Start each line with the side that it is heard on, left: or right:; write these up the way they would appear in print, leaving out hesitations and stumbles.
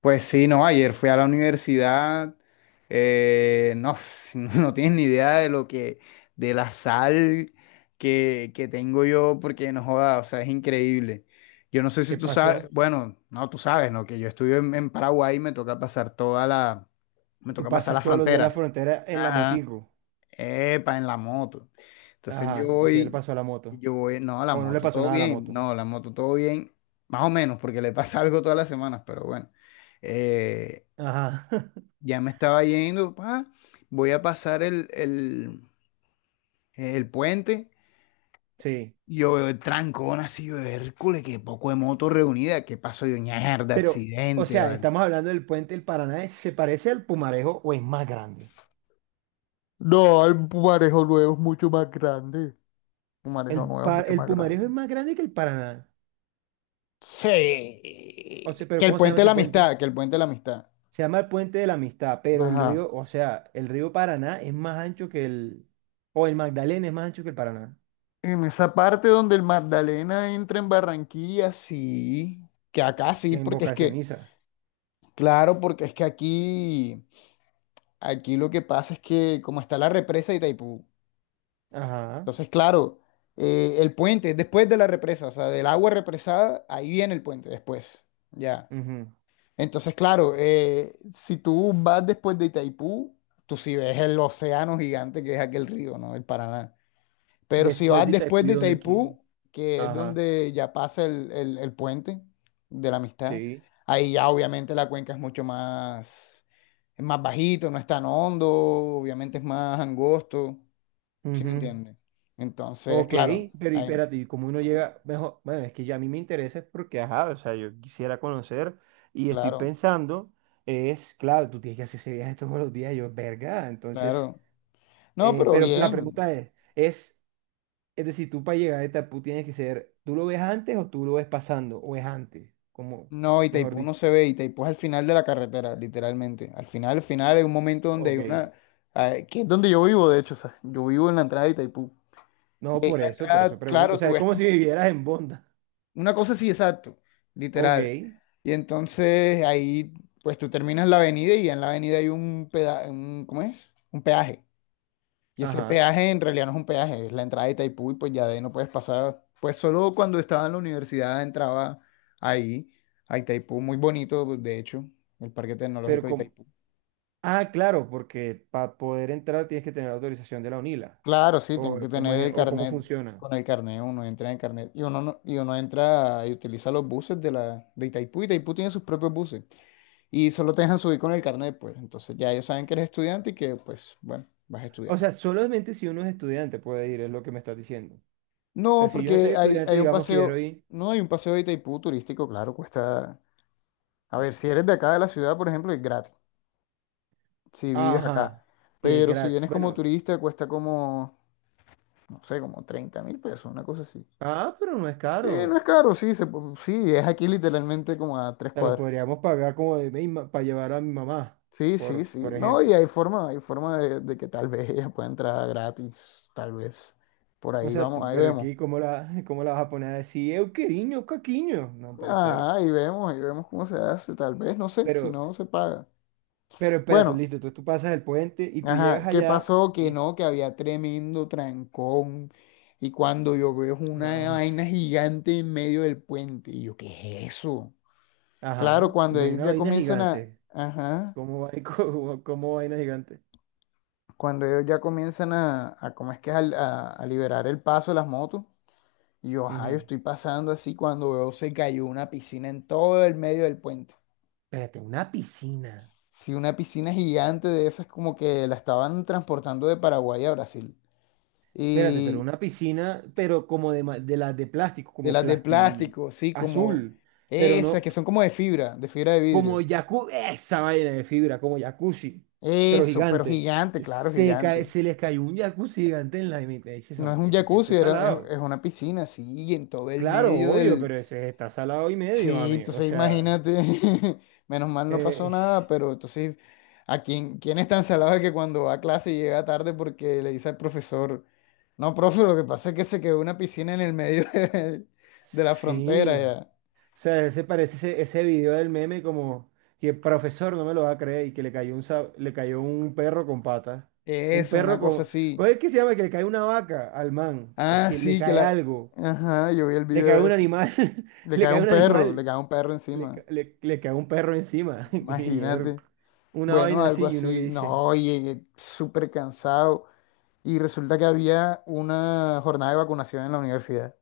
left: Pues sí, no, ayer fui a la universidad, no, no tienes ni idea de lo que, de la sal que tengo yo, porque no joda, o sea, es increíble. Yo no sé si
right: ¿Qué
left: tú sabes,
right: pasó?
left: bueno, no, tú sabes, ¿no? Que yo estuve en Paraguay y me
right: Tú
left: toca pasar la
right: pasas todos los días la
left: frontera.
right: frontera en la
left: Ajá.
right: motico.
left: Epa, en la moto. Entonces yo
right: Ajá. ¿Y qué le
left: voy,
right: pasó a la moto?
left: yo voy, no, la
right: O no le
left: moto
right: pasó
left: todo
right: nada a la
left: bien,
right: moto.
left: no, la moto todo bien, más o menos, porque le pasa algo todas las semanas, pero bueno. Eh,
right: Ajá.
left: ya me estaba yendo, voy a pasar el puente.
right: Sí.
left: Yo veo el trancón así, yo, Hércules, qué poco de moto reunida, qué pasó, yo, mierda,
right: Pero, o
left: accidente,
right: sea,
left: vale.
right: estamos hablando del puente del Paraná. ¿Se parece al Pumarejo o es más grande?
left: No, el marejo nuevo es mucho más grande. Un marejo
right: El,
left: nuevo es mucho
right: el
left: más grande.
right: Pumarejo es más grande que el Paraná. O sea,
left: Sí. Que
right: pero
left: el
right: ¿cómo se llama
left: puente de la
right: ese puente?
left: amistad, que el puente de la amistad.
right: Se llama el puente de la amistad, pero el
left: Ajá.
right: río, o sea, el río Paraná es más ancho que el... O el Magdalena es más ancho que el Paraná,
left: En esa parte donde el Magdalena entra en Barranquilla, sí. Que acá
right: que
left: sí,
right: en
left: porque es
right: Boca
left: que,
right: Ceniza.
left: claro, porque es que aquí lo que pasa es que como está la represa de Itaipú,
right: Ajá,
left: entonces, claro, el puente es después de la represa, o sea, del agua represada, ahí viene el puente después. Ya.
right: ujú.
left: Entonces, claro, si tú vas después de Itaipú, tú sí ves el océano gigante que es aquel río, ¿no? El Paraná. Pero si
right: Después
left: vas
right: de
left: después
right: Itaipu y
left: de
right: donde quiera.
left: Itaipú, que es donde ya pasa el puente de la amistad,
right: Sí,
left: ahí ya obviamente la cuenca es mucho más, es más bajito, no es tan hondo, obviamente es más angosto, ¿sí me
right: ujú.
left: entiendes? Entonces,
right: Ok,
left: claro,
right: pero y espérate, ¿y cómo uno
left: ujú,
right: llega? Mejor, bueno, es que ya a mí me interesa es porque, ajá, o sea, yo quisiera conocer y estoy
left: claro,
right: pensando, es, claro, tú tienes que hacer ese viaje todos los días, yo, verga, entonces,
left: claro. No, pero
right: pero la
left: bien.
right: pregunta es decir, tú para llegar a esta, tú tienes que ser, ¿tú lo ves antes o tú lo ves pasando? ¿O es antes? Como,
left: No,
right: mejor
left: Itaipú
right: dicho,
left: no se ve, Itaipú es al final de la carretera, literalmente. Al final, hay un momento donde hay
right: ok.
left: una... Ah, que es donde yo vivo, de hecho, o sea, yo vivo en la entrada de Itaipú.
right: No,
left: Y ahí en la
right: por eso
left: entrada,
right: pregunto, o
left: claro,
right: sea,
left: tú
right: es
left: ves
right: como
left: como
right: si vivieras en Bonda.
left: una cosa así, exacto,
right: Ok,
left: literal. Y entonces ahí, pues tú terminas la avenida y en la avenida hay un un, ¿cómo es? Un peaje. Y ese
right: ajá,
left: peaje en realidad no es un peaje, es la entrada de Itaipú y pues ya de ahí no puedes pasar. Pues solo cuando estaba en la universidad entraba ahí, a Itaipú, muy bonito, de hecho, el Parque
right: pero
left: Tecnológico de
right: como...
left: Itaipú.
right: Ah, claro, porque para poder entrar tienes que tener autorización de la UNILA.
left: Claro, sí, tengo
right: O
left: que
right: cómo
left: tener
right: es,
left: el
right: o cómo
left: carnet.
right: funciona.
left: Con el carnet uno entra en el carnet y uno, no- y uno entra y utiliza los buses de, la, de Itaipú. Itaipú tiene sus propios buses y solo te dejan subir con el carnet, pues. Entonces ya ellos saben que eres estudiante y que, pues, bueno, vas a
right: O
left: estudiar.
right: sea, solamente si uno es estudiante puede ir, es lo que me estás diciendo. O sea,
left: No,
right: si yo no soy
left: porque hay,
right: estudiante,
left: hay un
right: digamos, quiero
left: paseo,
right: ir.
left: no hay un paseo de Itaipú turístico, claro, cuesta. A ver, si eres de acá de la ciudad, por ejemplo, es gratis, si vives acá.
right: Ajá, y es
left: Pero si
right: gratis.
left: vienes como
right: Bueno,
left: turista, cuesta como, no sé, como 30.000 pesos, una cosa así.
right: ah, pero no es
left: Sí, no
right: caro.
left: es caro, sí, sí, es aquí literalmente como a tres
right: Te lo
left: cuadras.
right: podríamos pagar como de para llevar a mi mamá,
left: Sí, sí, sí.
right: por
left: No, y
right: ejemplo.
left: hay forma de que tal vez ella pueda entrar gratis, tal vez. Por
right: O
left: ahí
right: sea,
left: vamos,
right: tú,
left: ahí
right: pero
left: vemos.
right: aquí, ¿cómo la, cómo la vas a poner a decir, eu queriño, caquiño? No puede ser.
left: Ah, ahí vemos cómo se hace, tal vez, no sé, si
right: Pero
left: no se paga.
right: Pero espérate,
left: Bueno.
right: listo, entonces tú pasas el puente y tú llegas
left: Ajá, ¿qué
right: allá
left: pasó? Que
right: y...
left: no, que había tremendo trancón. Y cuando yo veo es una
right: ah,
left: vaina gigante en medio del puente, y yo, ¿qué es eso? Claro,
right: ajá,
left: cuando
right: ve
left: ellos
right: una
left: ya
right: vaina
left: comienzan a,
right: gigante.
left: ajá,
right: ¿Cómo, cómo, cómo vaina gigante?
left: cuando ellos ya comienzan a, ¿cómo es que es? A liberar el paso de las motos, y yo, ajá, yo
right: Ujú.
left: estoy pasando así cuando veo se cayó una piscina en todo el medio del puente.
right: Espérate, una piscina.
left: Sí, una piscina gigante de esas como que la estaban transportando de Paraguay a Brasil.
right: Espérate, pero una piscina, pero como de, de las de plástico,
left: De
right: como
left: las de
right: plasti
left: plástico, sí, como
right: azul, pero
left: esas
right: no
left: que son como de fibra, de fibra de
right: como
left: vidrio.
right: jacuzzi, esa vaina de fibra, como jacuzzi, pero
left: Eso, pero
right: gigante.
left: gigante, claro,
right: Se, cae,
left: gigante.
right: se les cayó un jacuzzi gigante en la mitad.
left: No es un
right: Eso, sí
left: jacuzzi,
right: es
left: era- es,
right: salado.
left: es una piscina, sí, en todo el
right: Claro,
left: medio
right: obvio,
left: del...
right: pero ese está salado y medio,
left: Sí,
right: mami. O
left: entonces
right: sea,
left: imagínate, menos mal no pasó
right: eh,
left: nada, pero entonces, ¿a quién es tan salado que cuando va a clase llega tarde porque le dice al profesor, no, profe, lo que pasa es que se quedó una piscina en el medio de, la
right: sí.
left: frontera, ya.
right: O sea, ese parece ese, ese video del meme como que el profesor no me lo va a creer y que le cayó un, le cayó un perro con patas. Un
left: Eso, una
right: perro
left: cosa
right: con...
left: así.
right: ¿Cómo es que se llama? Que le cae una vaca al man. Es
left: Ah,
right: que le
left: sí, que
right: cae
left: la...
right: algo.
left: Ajá, yo vi el
right: Le cae
left: video
right: un
left: ese.
right: animal.
left: Le
right: Le
left: cae
right: cae
left: un
right: un
left: perro, le
right: animal.
left: cae un perro
right: Le,
left: encima.
right: le, le cae un perro encima. Y es
left: Imagínate.
right: una
left: Bueno,
right: vaina
left: algo
right: así y uno que
left: así.
right: dice.
left: No, llegué súper cansado. Y resulta que había una jornada de vacunación en la universidad.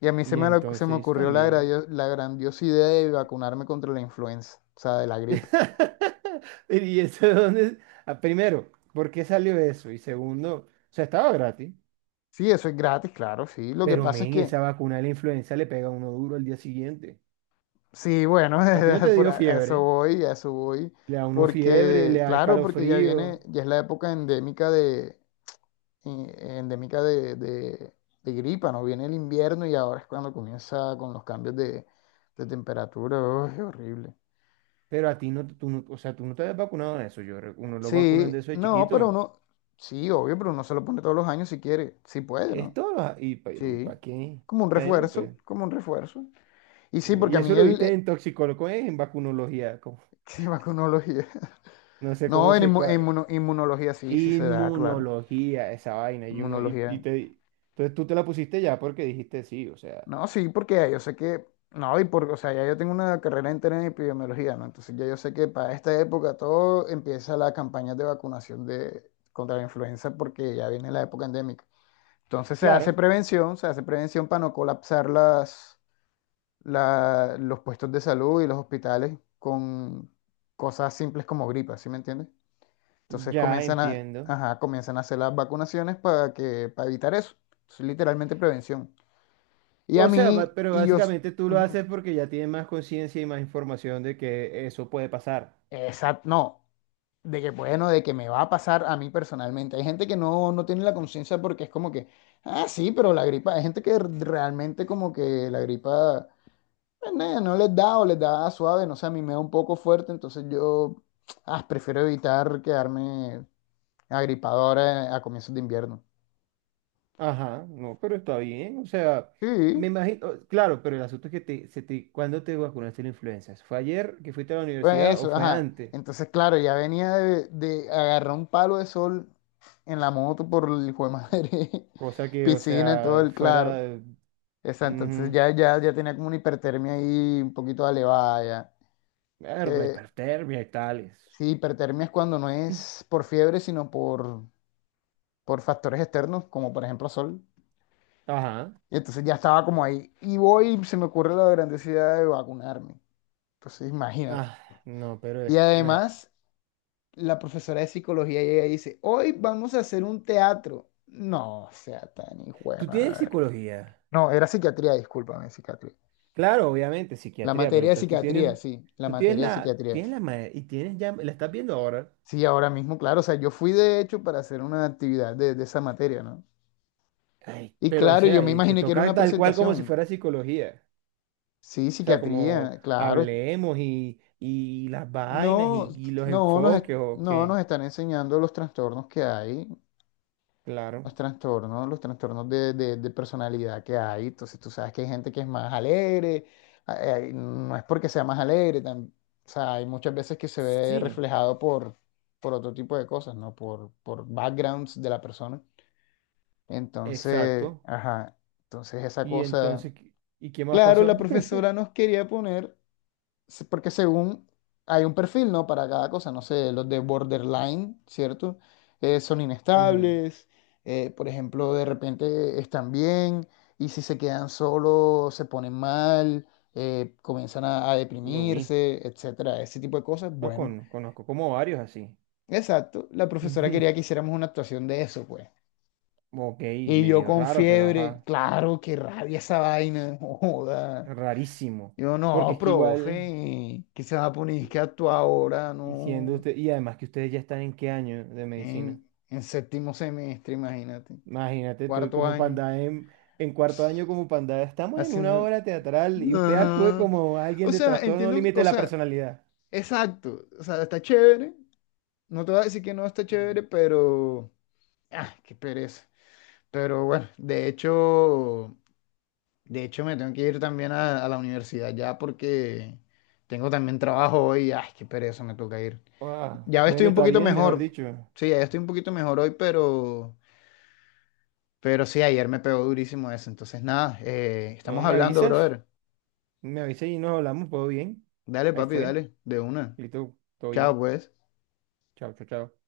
left: Y a mí
right: Y
left: se me
right: entonces
left: ocurrió la,
right: también.
left: gradio- la grandiosa idea de vacunarme contra la influenza, o sea, de la gripe.
right: Y eso de dónde, ah, primero, ¿por qué salió eso? Y segundo, o sea, estaba gratis,
left: Sí, eso es gratis, claro, sí. Lo que
right: pero
left: pasa es
right: men,
left: que,
right: esa vacuna de la influenza le pega a uno duro al día siguiente.
left: sí, bueno,
right: A ti no te
left: por
right: dio
left: a
right: fiebre,
left: eso voy, a eso voy.
right: le da uno fiebre, le
left: Porque,
right: da
left: claro, porque ya viene,
right: escalofrío,
left: ya es la época endémica de, y- endémica de, de- de gripa, ¿no? Viene el invierno y ahora es cuando comienza con los cambios de temperatura. Uy, qué horrible.
right: pero a ti no, tú no, o sea, tú no te has vacunado de eso. Yo, uno lo vacunan de
left: Sí,
right: eso de
left: no, pero
right: chiquito.
left: uno, sí, obvio, pero uno se lo pone todos los años si quiere, si puede, ¿no?
right: Esto, y
left: Sí,
right: ¿para qué?
left: como un
right: Bueno,
left: refuerzo,
right: pues,
left: como un refuerzo. Y sí, porque
right: y
left: a
right: eso
left: mí
right: lo viste en toxicología, en vacunología, como,
left: sí, vacunología.
right: no sé
left: No,
right: cómo
left: en
right: se,
left: inmu- en inmuno- inmunología sí, sí se da, claro.
right: inmunología, esa vaina, y uno, y
left: Inmunología.
right: te, entonces tú te la pusiste ya porque dijiste sí, o sea,
left: No, sí, porque ya yo sé que, no, y porque, o sea, ya yo tengo una carrera entera en epidemiología, ¿no? Entonces ya yo sé que para esta época todo empieza la campaña de vacunación contra la influenza porque ya viene la época endémica. Entonces
right: claro,
left: se hace prevención para no colapsar los puestos de salud y los hospitales con cosas simples como gripa, ¿sí me entiendes? Entonces
right: ya
left: comienzan a,
right: entiendo.
left: ajá, comienzan a hacer las vacunaciones para para evitar eso. Es literalmente prevención. Y a
right: O sea,
left: mí,
right: pero
left: y
right: básicamente tú lo
left: ujú.
right: haces porque ya tienes más conciencia y más información de que eso puede pasar.
left: Exacto, no, de que bueno, de que me va a pasar a mí personalmente. Hay gente que no tiene la conciencia porque es como que, ah, sí, pero la gripa, hay gente que realmente como que la gripa pues, no, les da o les da suave, no sé, a mí me da un poco fuerte, entonces yo ah, prefiero evitar quedarme agripado ahora a comienzos de invierno.
right: Ajá, no, pero está bien, o sea,
left: Sí,
right: me imagino, claro, pero el asunto es que te, se te, ¿cuándo te vacunaste la influenza? ¿Fue ayer que fuiste a la
left: pues
right: universidad o
left: eso,
right: fue
left: ajá.
right: antes?
left: Entonces, claro, ya venía de, agarrar un palo de sol en la moto por el hijo de madre,
right: Cosa que, o
left: piscina, en todo
right: sea,
left: el claro.
right: fuera,
left: Esa, entonces
right: ujú,
left: ya tenía como una hipertermia ahí un poquito elevada ya.
right: la
left: Eh,
right: hipertermia y tales.
left: sí, hipertermia es cuando no es por fiebre, sino por, factores externos, como por ejemplo sol.
right: Ajá.
left: Y entonces ya estaba como ahí. Y voy, y se me ocurre la grandiosidad de vacunarme. Entonces imagínate.
right: Ah, no, pero
left: Y
right: es, bueno,
left: además, la profesora de psicología llega y dice, hoy vamos a hacer un teatro. No, sea tan hijo de
right: tú tienes
left: madre.
right: psicología,
left: No, era psiquiatría, discúlpame, psiquiatría.
right: claro, obviamente,
left: La
right: psiquiatría, pero
left: materia de
right: entonces
left: psiquiatría, sí, la
right: tú
left: materia de psiquiatría.
right: tienes la y tienes ya, la estás viendo ahora,
left: Sí, ahora mismo, claro. O sea, yo fui de hecho para hacer una actividad de esa materia, ¿no?
right: ay,
left: Y
right: pero o
left: claro, yo
right: sea,
left: me
right: y te
left: imaginé que era
right: toca
left: una
right: tal cual como si
left: presentación.
right: fuera psicología,
left: Sí,
right: o sea, como
left: psiquiatría, claro.
right: hablemos y las vainas
left: No,
right: y los
left: no nos, es-
right: enfoques o
left: no nos
right: qué,
left: están enseñando los trastornos que hay,
right: claro,
left: los trastornos de personalidad que hay. Entonces, tú sabes que hay gente que es más alegre, no es porque sea más alegre, o sea, hay muchas veces que se ve
right: sí,
left: reflejado por, otro tipo de cosas, ¿no? Por backgrounds de la persona. Entonces,
right: exacto,
left: ajá, entonces esa
right: y
left: cosa,
right: entonces, ¿qué, ¿y qué más
left: claro,
right: pasó?
left: la profesora nos quería poner, porque según hay un perfil, ¿no? Para cada cosa, no sé, los de borderline, ¿cierto? Son
right: Ujú,
left: inestables, por ejemplo, de repente están bien y si se quedan solos se ponen mal, comienzan a,
right: lo vi,
left: deprimirse, etcétera, ese tipo de cosas.
right: no,
left: Bueno,
right: conozco como varios así.
left: exacto, la profesora quería que hiciéramos una actuación de eso, pues.
right: Ok,
left: Y yo
right: medio
left: con
right: raro, pero
left: fiebre,
right: ajá,
left: claro, qué rabia esa vaina, joda.
right: rarísimo.
left: Yo
right: Porque
left: no,
right: es que igual,
left: profe, que se va a poner
right: y
left: que actúa ahora,
right: siendo
left: no,
right: usted, y además que ustedes ya están en qué año de medicina.
left: en séptimo semestre, imagínate,
right: Imagínate, tú
left: cuarto
right: como
left: año,
right: panda en 4.º año como panda, estamos en una
left: haciendo...
right: obra teatral y usted actúe
left: Ajá.
right: como alguien
left: O
right: de
left: sea,
right: trastorno
left: entiendo,
right: límite de
left: o
right: la
left: sea,
right: personalidad.
left: exacto, o sea, está chévere, no te voy a decir que no está chévere,
right: Mm.
left: pero... Ah, qué pereza. Pero bueno, de hecho. De hecho, me tengo que ir también a, la universidad ya porque tengo también trabajo hoy. Ay, qué pereza, me toca ir.
right: Ah,
left: Ya estoy
right: bueno,
left: un
right: está
left: poquito
right: bien, mejor
left: mejor.
right: dicho.
left: Sí, ya estoy un poquito mejor hoy, pero, sí, ayer me pegó durísimo eso. Entonces, nada,
right: No
left: estamos
right: me
left: hablando,
right: avisas,
left: brother.
right: me avisas y nos hablamos, todo bien.
left: Dale,
right: Ahí
left: papi,
right: fue,
left: dale, de una.
right: listo, todo
left: Chao,
right: bien.
left: pues.
right: Chao, chao, chao.